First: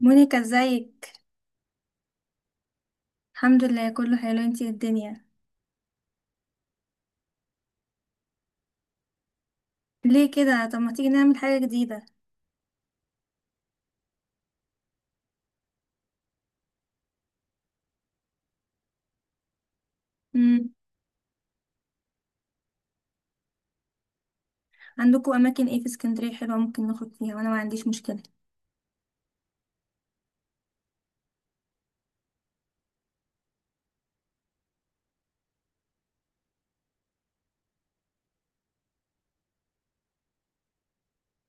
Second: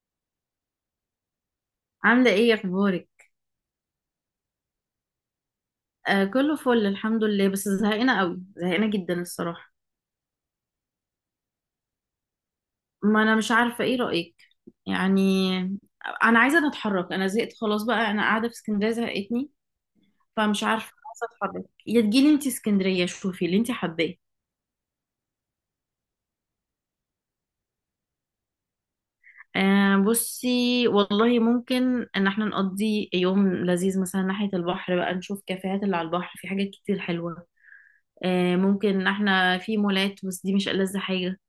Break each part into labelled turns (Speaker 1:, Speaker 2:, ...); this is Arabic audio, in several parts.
Speaker 1: مونيكا، ازيك؟
Speaker 2: عاملة ايه اخبارك؟
Speaker 1: الحمد لله كله حلو، انتي ايه الدنيا؟
Speaker 2: آه كله فل الحمد لله، بس زهقانة قوي، زهقانة جدا الصراحة.
Speaker 1: ليه كده؟ طب ما تيجي نعمل حاجة جديدة.
Speaker 2: ما انا مش عارفة، ايه رأيك؟ يعني انا عايزة اتحرك، انا زهقت خلاص بقى، انا قاعدة في اسكندرية زهقتني. فمش
Speaker 1: امم.
Speaker 2: عارفة، عايزة اتحرك، يا تجيلي انتي اسكندرية شوفي اللي انتي حباه.
Speaker 1: عندكم اماكن ايه في اسكندرية حلوة ممكن نخرج فيها؟ وانا ما عنديش مشكلة.
Speaker 2: آه بصي والله ممكن ان احنا نقضي يوم لذيذ مثلا ناحية البحر بقى، نشوف كافيهات اللي على البحر، في حاجات كتير حلوة. آه ممكن ان احنا في مولات بس دي مش ألذ حاجة.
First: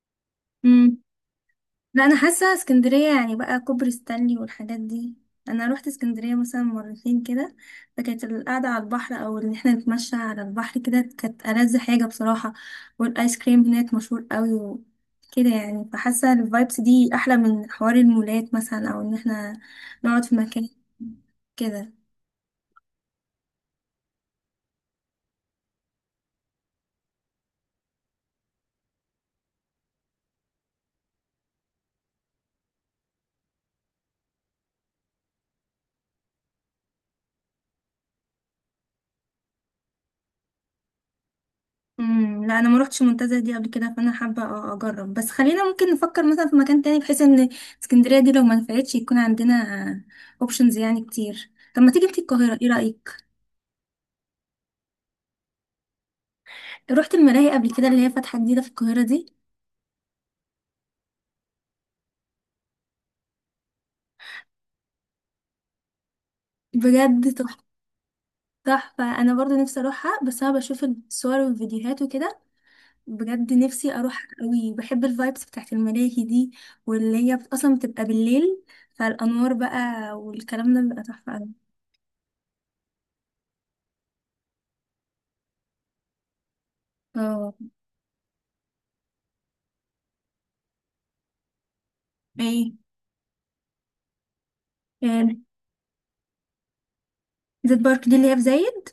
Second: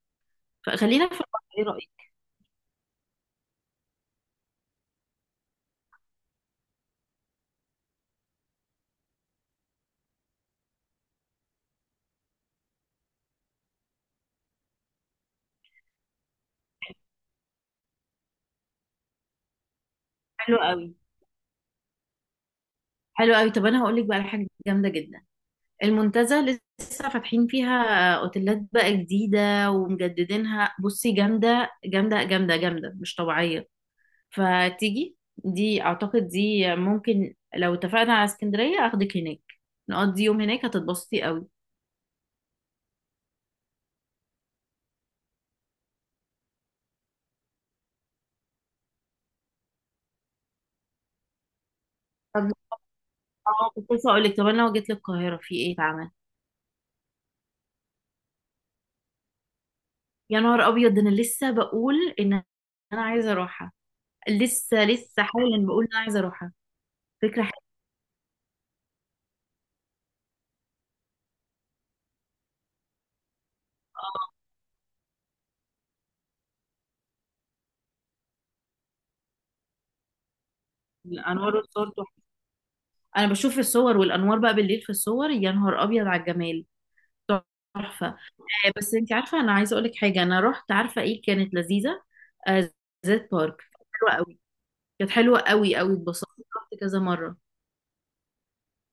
Speaker 2: فخلينا في البحر. ايه
Speaker 1: لا،
Speaker 2: رأيك؟
Speaker 1: انا حاسه اسكندريه يعني بقى كوبري ستانلي والحاجات دي. انا روحت اسكندريه مثلا مرتين كده، فكانت القعده على البحر او ان احنا نتمشى على البحر كده كانت ألذ حاجه بصراحه. والايس كريم هناك مشهور قوي وكده، يعني فحاسه الفايبس دي احلى من حوار المولات مثلا او ان احنا نقعد في
Speaker 2: حلو
Speaker 1: مكان
Speaker 2: قوي.
Speaker 1: كده.
Speaker 2: حلو قوي، طب انا هقول لك بقى على حاجه جامده جدا. المنتزه لسه فاتحين فيها اوتيلات بقى جديده ومجددينها، بصي جامده جامده مش طبيعيه. فتيجي دي، اعتقد دي ممكن لو اتفقنا على اسكندريه اخدك هناك، نقضي يوم هناك هتتبسطي قوي.
Speaker 1: امم. لا انا ما روحتش المنتزه دي قبل كده، فانا حابه اجرب، بس خلينا ممكن نفكر مثلا في مكان تاني بحيث ان اسكندريه دي لو ما نفعتش يكون عندنا اوبشنز يعني كتير. طب ما تيجي انتي
Speaker 2: طب
Speaker 1: القاهره؟ ايه رايك؟
Speaker 2: اه كنت لسه اقول لك، طب انا لو جيت للقاهره في ايه اتعمل؟
Speaker 1: رحت الملاهي قبل كده اللي هي فاتحه جديده في القاهره دي؟
Speaker 2: يا نهار ابيض، ده انا لسه بقول ان انا عايزه اروحها، لسه حالا بقول ان انا عايزه اروحها.
Speaker 1: بجد
Speaker 2: فكره.
Speaker 1: تحفه. تحفه، انا برضو نفسي اروحها بس انا بشوف الصور والفيديوهات وكده. بجد نفسي اروح قوي، بحب الفايبس بتاعت الملاهي دي، واللي هي اصلا بتبقى بالليل، فالانوار بقى والكلام ده بيبقى
Speaker 2: حلوه
Speaker 1: تحفه قوي.
Speaker 2: انوار الصور، انا بشوف في الصور والانوار بقى بالليل في الصور، يا نهار ابيض على الجمال.
Speaker 1: اه.
Speaker 2: تحفه. بس انت عارفه انا عايزه اقول لك حاجه، انا رحت عارفه ايه كانت لذيذه؟ آه،
Speaker 1: ايه؟
Speaker 2: زيت بارك. حلوه قوي. كانت
Speaker 1: آه.
Speaker 2: حلوه قوي قوي، اتبسطت. رحت كذا مره.
Speaker 1: زيت بارك دي اللي هي في زايد؟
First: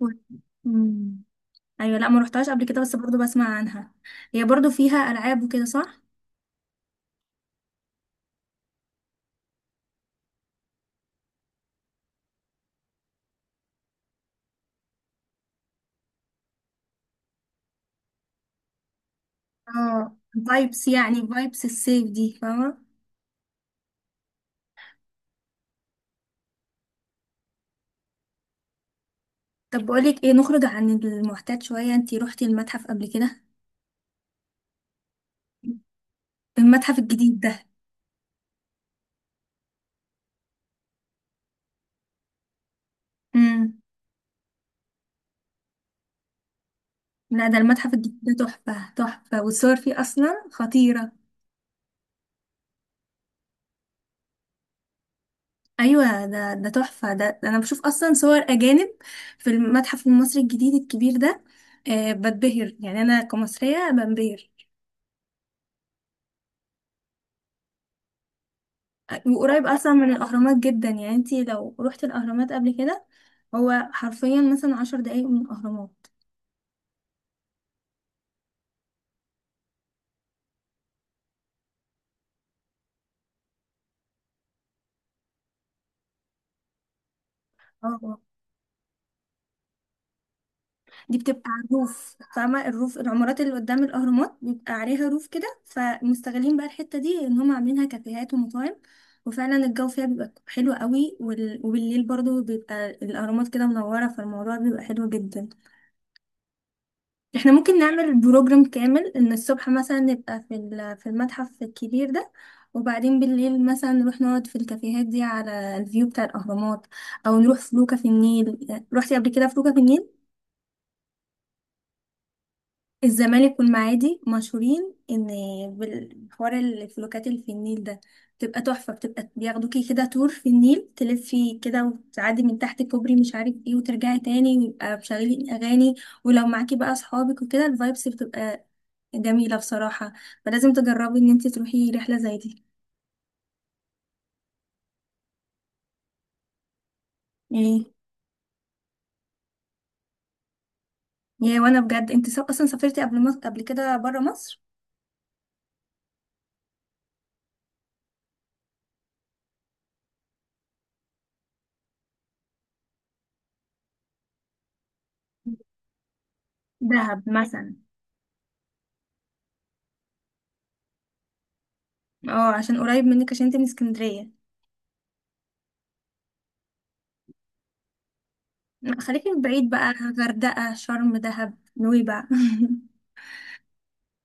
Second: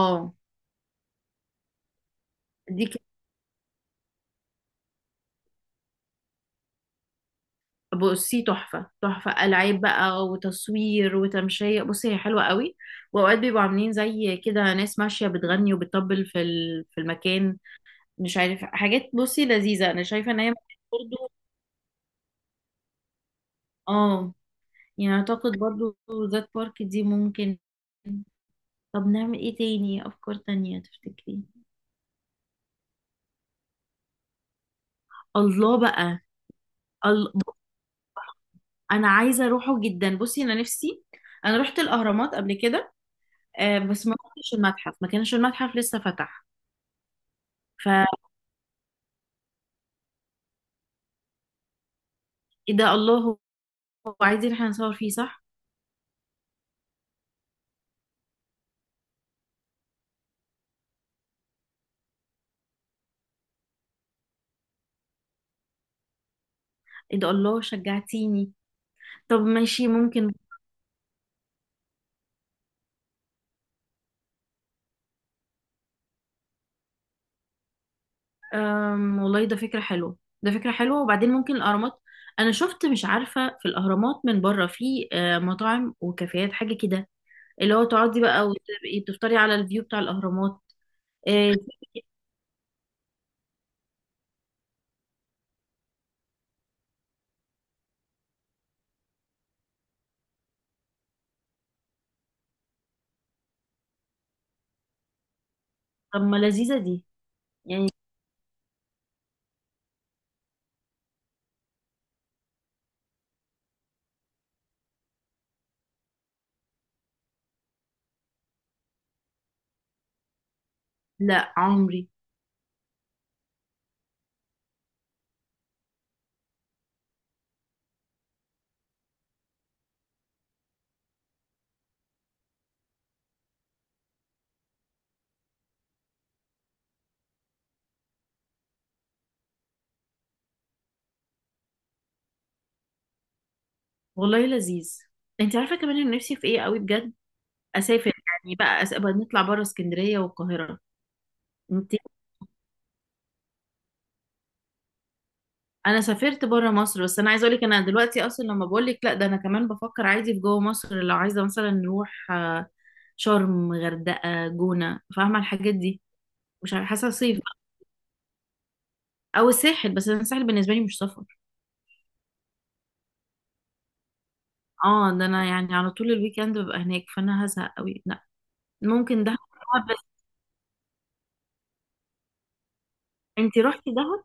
Speaker 1: و- مم. ايوه. لا ما روحتهاش قبل كده
Speaker 2: دي
Speaker 1: بس
Speaker 2: كانت
Speaker 1: برضو بسمع عنها. هي برضو فيها العاب وكده صح؟
Speaker 2: بصي تحفه تحفه، العاب بقى وتصوير وتمشيه، بصي هي حلوه قوي. واوقات بيبقوا عاملين زي كده ناس ماشيه بتغني وبتطبل في في المكان، مش عارف حاجات، بصي لذيذه، انا
Speaker 1: اه،
Speaker 2: شايفه ان هي
Speaker 1: فايبس يعني،
Speaker 2: برضه.
Speaker 1: فايبس السيف دي فاهمه؟
Speaker 2: اه يعني اعتقد برضو ذات بارك دي ممكن. طب نعمل ايه
Speaker 1: طب
Speaker 2: تاني،
Speaker 1: بقولك ايه،
Speaker 2: افكار
Speaker 1: نخرج
Speaker 2: تانية
Speaker 1: عن
Speaker 2: تفتكري؟
Speaker 1: المعتاد شويه، انتي روحتي المتحف قبل كده؟
Speaker 2: الله بقى.
Speaker 1: المتحف
Speaker 2: ال...
Speaker 1: الجديد ده.
Speaker 2: انا عايزة اروحه جدا، بصي انا نفسي. انا رحت الاهرامات قبل كده، آه
Speaker 1: امم.
Speaker 2: بس ما رحتش المتحف، ما كانش المتحف لسه فتح.
Speaker 1: لا ده المتحف
Speaker 2: فايه
Speaker 1: الجديد ده تحفه تحفه، والصور فيه اصلا خطيره.
Speaker 2: ده، الله، هو هو عايزين احنا نصور فيه صح؟
Speaker 1: ايوه، ده تحفه، ده انا بشوف اصلا صور اجانب في المتحف المصري الجديد الكبير ده. أه بتبهر، يعني انا كمصريه بنبهر.
Speaker 2: ايه ده، الله شجعتيني. طب
Speaker 1: وقريب
Speaker 2: ماشي
Speaker 1: اصلا من
Speaker 2: ممكن.
Speaker 1: الاهرامات جدا، يعني انتي لو روحتي الاهرامات قبل كده. هو حرفيا مثلا 10 دقايق من الاهرامات.
Speaker 2: والله ده فكرة حلوة، ده فكرة حلوة. وبعدين ممكن الاهرامات، انا شفت مش عارفة في الاهرامات من بره في مطاعم وكافيهات حاجة كده، اللي هو
Speaker 1: اه. آه.
Speaker 2: تقعدي بقى وتبقي بتفطري على الفيو بتاع الأهرامات.
Speaker 1: دي بتبقى
Speaker 2: إيه.
Speaker 1: على الروف، فاهمة؟ الروف، العمارات اللي قدام الاهرامات بيبقى عليها روف كده، فمستغلين بقى الحتة دي ان هم عاملينها كافيهات ومطاعم. وفعلا الجو فيها بيبقى حلو قوي، وبالليل برضو بيبقى الاهرامات كده منورة، فالموضوع بيبقى حلو جدا.
Speaker 2: طب ما لذيذة دي.
Speaker 1: احنا ممكن
Speaker 2: يعني
Speaker 1: نعمل بروجرام كامل، ان الصبح مثلا نبقى في في المتحف الكبير ده، وبعدين بالليل مثلا نروح نقعد في الكافيهات دي على الفيو بتاع الاهرامات، او نروح فلوكة في النيل. روحتي قبل كده فلوكة في النيل؟
Speaker 2: لا عمري.
Speaker 1: الزمالك والمعادي مشهورين ان بالحوار الفلوكات اللي في النيل ده بتبقى تحفة، بتبقى بياخدوكي كده تور في النيل، تلفي كده وتعدي من تحت كوبري مش عارف ايه وترجعي تاني، ويبقى مشغلين اغاني. ولو معاكي بقى اصحابك وكده الفايبس بتبقى جميلة بصراحة. فلازم تجربي ان انت تروحي رحلة زي دي.
Speaker 2: والله لذيذ. انت عارفة كمان انا نفسي في ايه قوي بجد؟
Speaker 1: ايه؟
Speaker 2: اسافر يعني بقى، بقى نطلع بره اسكندرية والقاهرة.
Speaker 1: يا وانا
Speaker 2: انت.
Speaker 1: بجد، انت اصلا سافرتي قبل مصر، قبل كده برا مصر؟
Speaker 2: انا سافرت بره مصر، بس انا عايزة اقولك انا دلوقتي اصلا لما بقول لك لا، ده انا كمان بفكر عادي في جوه مصر، لو عايزة مثلا نروح شرم، غردقة، جونة، فاهمة الحاجات دي. مش عارفة، حاسة
Speaker 1: دهب
Speaker 2: صيف.
Speaker 1: مثلا.
Speaker 2: او الساحل، بس انا الساحل بالنسبة لي مش سفر.
Speaker 1: اه عشان قريب منك، عشان انت من اسكندرية.
Speaker 2: اه ده انا يعني على طول الويك اند ببقى هناك، فانا هزهق قوي، لا.
Speaker 1: لأ،
Speaker 2: ممكن
Speaker 1: خليكي
Speaker 2: دهب.
Speaker 1: من بعيد بقى.
Speaker 2: بس
Speaker 1: غردقة، شرم، دهب، نويبع
Speaker 2: انتي رحتي دهب؟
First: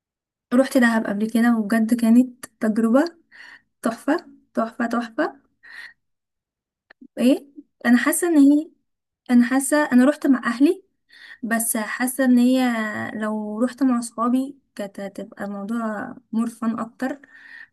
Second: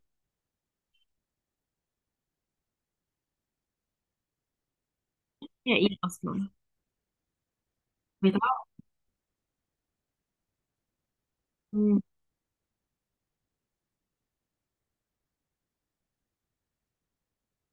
Speaker 1: روحت دهب قبل كده وبجد كانت تجربة تحفة. تحفة تحفة.
Speaker 2: يا ايه اصلا.
Speaker 1: ايه؟ انا حاسة ان هي، انا حاسه انا روحت مع اهلي، بس
Speaker 2: بتعرفي
Speaker 1: حاسه ان هي لو روحت مع صحابي كانت هتبقى موضوع مرفن اكتر.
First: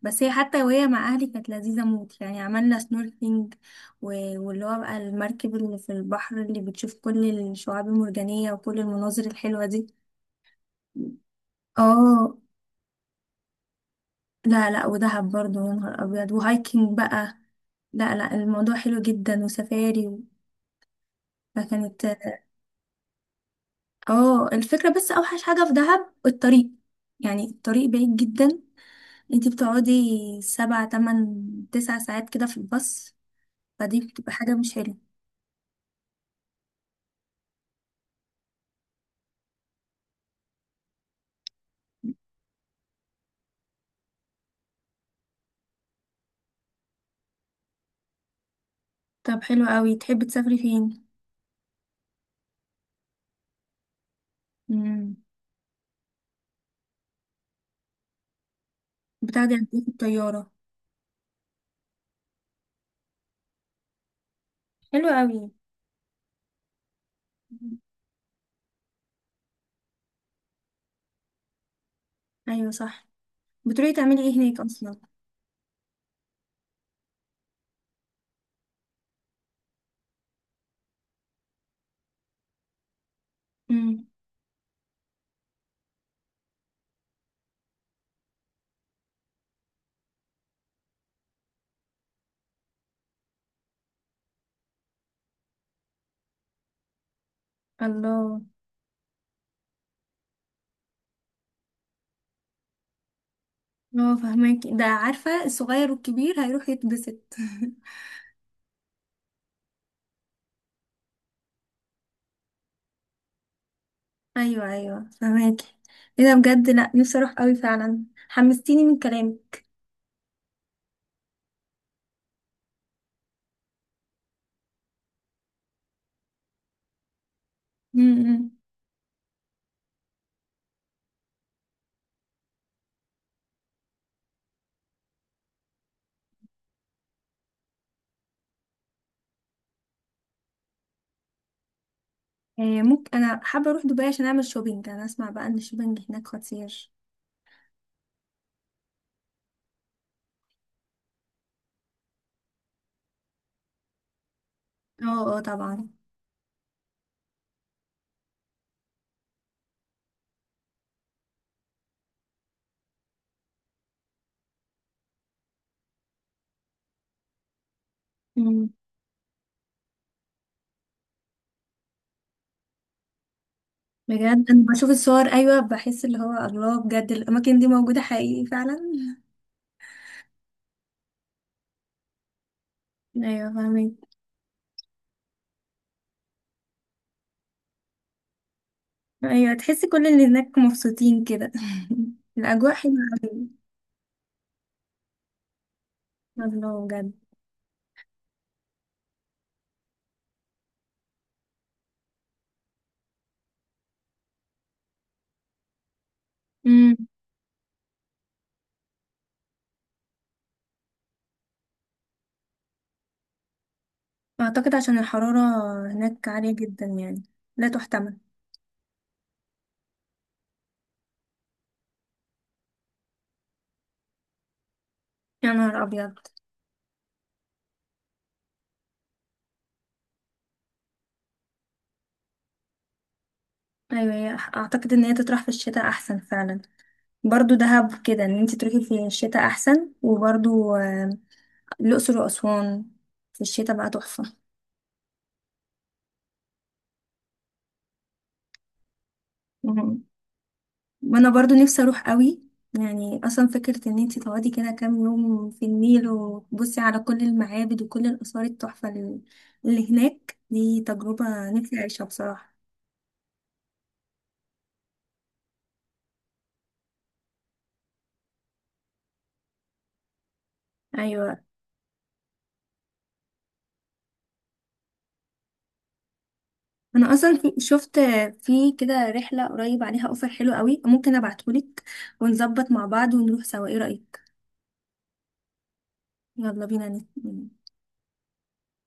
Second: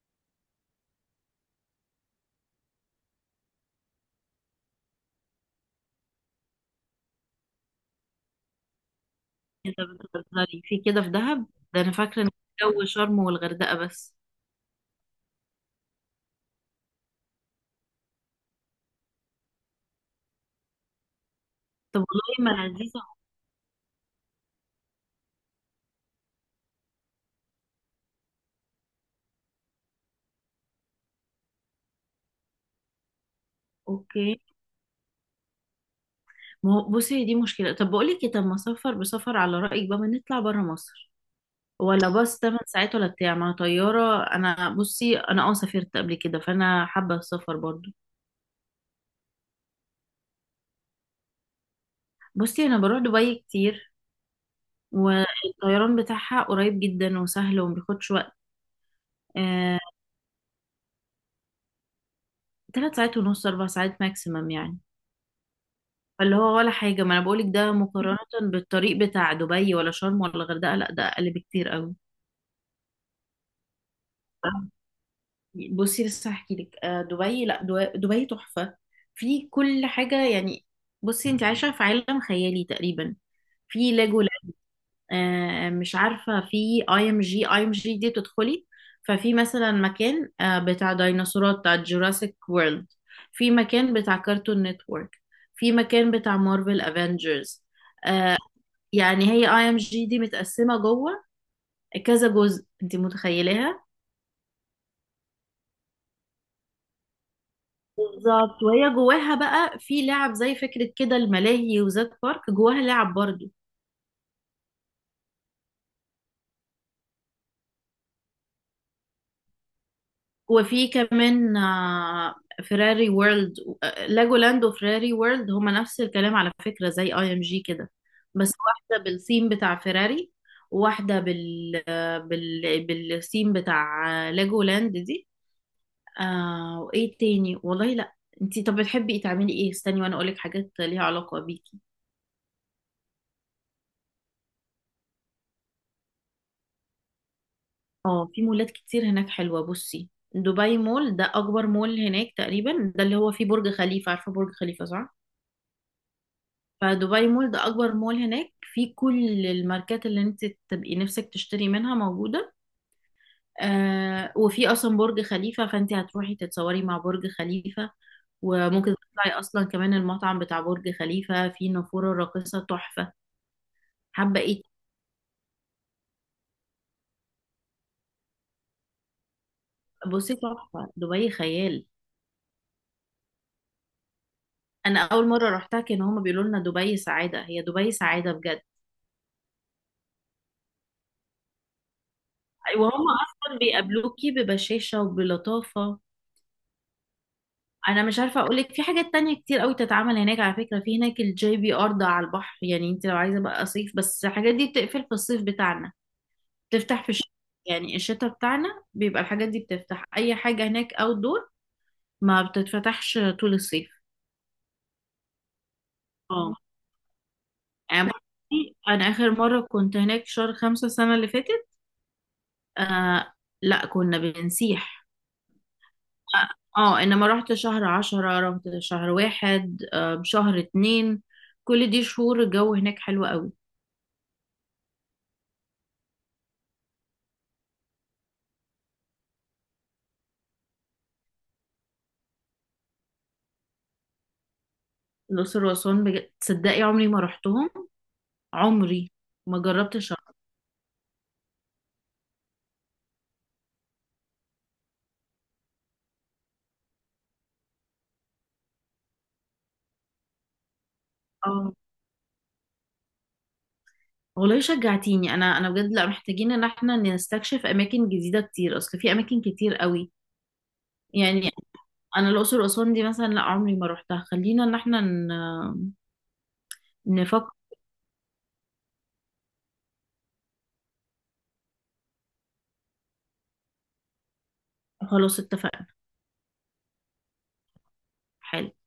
Speaker 1: بس هي حتى وهي مع اهلي كانت لذيذه موت، يعني عملنا سنوركلينج واللي هو بقى المركب اللي في البحر اللي بتشوف كل الشعاب المرجانيه وكل المناظر الحلوه
Speaker 2: كده
Speaker 1: دي.
Speaker 2: بتهزري في كده في دهب؟ ده انا فاكره ان
Speaker 1: اه.
Speaker 2: جو شرم والغردقه بس.
Speaker 1: لا لا، ودهب برضو يا نهار ابيض، وهايكنج بقى. لا لا، الموضوع حلو جدا، وسفاري
Speaker 2: طب
Speaker 1: فكانت.
Speaker 2: والله ما لذيذه.
Speaker 1: اه الفكرة، بس اوحش حاجة في دهب الطريق. يعني الطريق بعيد جدا. انتي بتقعدي 7 8 9 ساعات كده في الباص، فدي
Speaker 2: اوكي.
Speaker 1: بتبقى حاجة مش حلوة.
Speaker 2: ما هو بصي دي مشكله، طب بقول لك طب ما سفر بسفر على رايك بقى، ما نطلع بره مصر؟ ولا باص 8 ساعات، ولا بتاع ما طياره. انا بصي انا اه سافرت قبل كده، فانا حابه السفر برضو.
Speaker 1: طب حلو قوي، تحبي تسافري فين؟
Speaker 2: بصي انا بروح دبي كتير،
Speaker 1: امم.
Speaker 2: والطيران بتاعها قريب جدا وسهل ومبياخدش وقت.
Speaker 1: بتاخدي قد
Speaker 2: آه،
Speaker 1: ايه في الطيارة؟
Speaker 2: 3 ساعات ونص، 4 ساعات ماكسيمم يعني.
Speaker 1: حلو قوي.
Speaker 2: فاللي هو ولا حاجة، ما أنا بقولك ده مقارنة بالطريق بتاع دبي ولا شرم ولا الغردقة، لأ ده أقل بكتير أوي.
Speaker 1: ايوه صح. بتروحي تعملي ايه هناك اصلا؟
Speaker 2: بصي لسه هحكيلك، دبي تحفة، في كل حاجة يعني. بصي أنت عايشة في عالم خيالي تقريبا. في
Speaker 1: امم.
Speaker 2: لاجو، مش عارفة، في اي ام جي، اي ام جي دي تدخلي، ففي مثلا مكان بتاع ديناصورات، بتاع جوراسيك وورلد، في مكان بتاع كارتون نتورك، في مكان بتاع مارفل افنجرز.
Speaker 1: الله.
Speaker 2: يعني هي اي ام جي دي متقسمة جوه كذا جزء، انت متخيلاها.
Speaker 1: اه فهماكي، ده عارفة الصغير والكبير هيروح يتبسط
Speaker 2: بالظبط، وهي جواها بقى في لعب زي فكرة كده الملاهي، وزاد بارك جواها لعب برضو.
Speaker 1: ايوه ايوه فهماكي. ايه ده بجد! لا، نفسي اروح قوي فعلا، حمستيني من كلامك.
Speaker 2: وفي كمان فيراري وورلد. لاجولاند وفيراري وورلد هما نفس الكلام على فكرة، زي اي ام جي كده،
Speaker 1: امم.
Speaker 2: بس واحدة بالثيم بتاع فيراري، وواحدة بال بالثيم بتاع لاجولاند دي. آه، وايه تاني والله، لا. انتي طب بتحبي ايه، تعملي ايه؟ استني وانا اقولك حاجات ليها علاقة بيكي.
Speaker 1: إيه؟ ممكن انا حابه اروح دبي عشان اعمل شوبينج، انا اسمع بقى ان الشوبينج هناك خطير.
Speaker 2: اه في مولات كتير هناك حلوة. بصي دبي مول ده اكبر مول هناك تقريبا، ده اللي هو فيه برج خليفة، عارفة برج خليفة
Speaker 1: اه
Speaker 2: صح؟
Speaker 1: اه طبعا.
Speaker 2: فدبي مول ده اكبر مول هناك، في كل الماركات اللي انت تبقي نفسك تشتري منها موجوده. آه، وفي اصلا برج خليفه، فانت هتروحي تتصوري مع برج خليفه،
Speaker 1: مم.
Speaker 2: وممكن تطلعي اصلا كمان المطعم بتاع برج خليفه، في نافوره راقصه تحفه. حابه
Speaker 1: بجد
Speaker 2: ايه.
Speaker 1: انا بشوف الصور، ايوه بحس اللي هو الله، بجد الاماكن دي موجوده حقيقي فعلا
Speaker 2: بصي تحفه، دبي خيال.
Speaker 1: ايوه فاهمين.
Speaker 2: انا اول مره رحتها كان هما بيقولوا لنا دبي سعاده، هي دبي سعاده بجد.
Speaker 1: ايوه، تحسي كل اللي هناك مبسوطين كده الاجواء حلوه
Speaker 2: وهم
Speaker 1: قوي.
Speaker 2: اصلا بيقابلوكي ببشاشه وبلطافه.
Speaker 1: الله بجد.
Speaker 2: انا مش عارفه اقول لك، في حاجات تانية كتير قوي تتعمل هناك. على فكره في هناك الجي بي ار ده على البحر، يعني انت لو عايزه بقى صيف، بس الحاجات دي بتقفل في الصيف بتاعنا،
Speaker 1: امم.
Speaker 2: تفتح في الشتاء. يعني الشتاء بتاعنا بيبقى الحاجات دي بتفتح، اي حاجه هناك اوت دور ما بتتفتحش طول الصيف.
Speaker 1: اعتقد عشان الحراره هناك
Speaker 2: اه
Speaker 1: عاليه جدا، يعني لا
Speaker 2: يعني
Speaker 1: تحتمل.
Speaker 2: بصي، انا اخر مره كنت هناك شهر 5 السنه اللي فاتت. آه، لا كنا بنسيح.
Speaker 1: يا نهار ابيض.
Speaker 2: اه. انما رحت شهر 10، رحت شهر واحد، آه شهر اتنين، كل دي شهور الجو هناك حلو قوي.
Speaker 1: ايوه، اعتقد ان هي تطرح في الشتاء احسن فعلا. برضو دهب كده، ان انت تروحي في الشتاء احسن. وبرضو الاقصر واسوان في الشتاء بقى تحفه.
Speaker 2: الأقصر وأسوان بجد تصدقي عمري ما رحتهم، عمري ما
Speaker 1: مهم.
Speaker 2: جربتش أروح.
Speaker 1: وانا برضو نفسي اروح قوي. يعني اصلا فكره ان انت تقعدي كده كام يوم في النيل، وتبصي على كل المعابد وكل الاثار التحفه اللي هناك دي، تجربه
Speaker 2: اه
Speaker 1: نفسي اعيشها بصراحه.
Speaker 2: والله شجعتيني. أنا بجد لا، محتاجين إن احنا نستكشف أماكن جديدة كتير، أصل في أماكن كتير قوي
Speaker 1: ايوه.
Speaker 2: يعني أنا الأقصر وأسوان دي مثلا لا عمري ما رحتها. خلينا إن احنا
Speaker 1: انا اصلا
Speaker 2: نفكر.
Speaker 1: شفت في كده رحله قريب عليها اوفر حلو قوي، ممكن ابعتهولك ونظبط مع بعض ونروح سوا، ايه رايك؟
Speaker 2: خلاص اتفقنا.
Speaker 1: يلا بينا
Speaker 2: حلو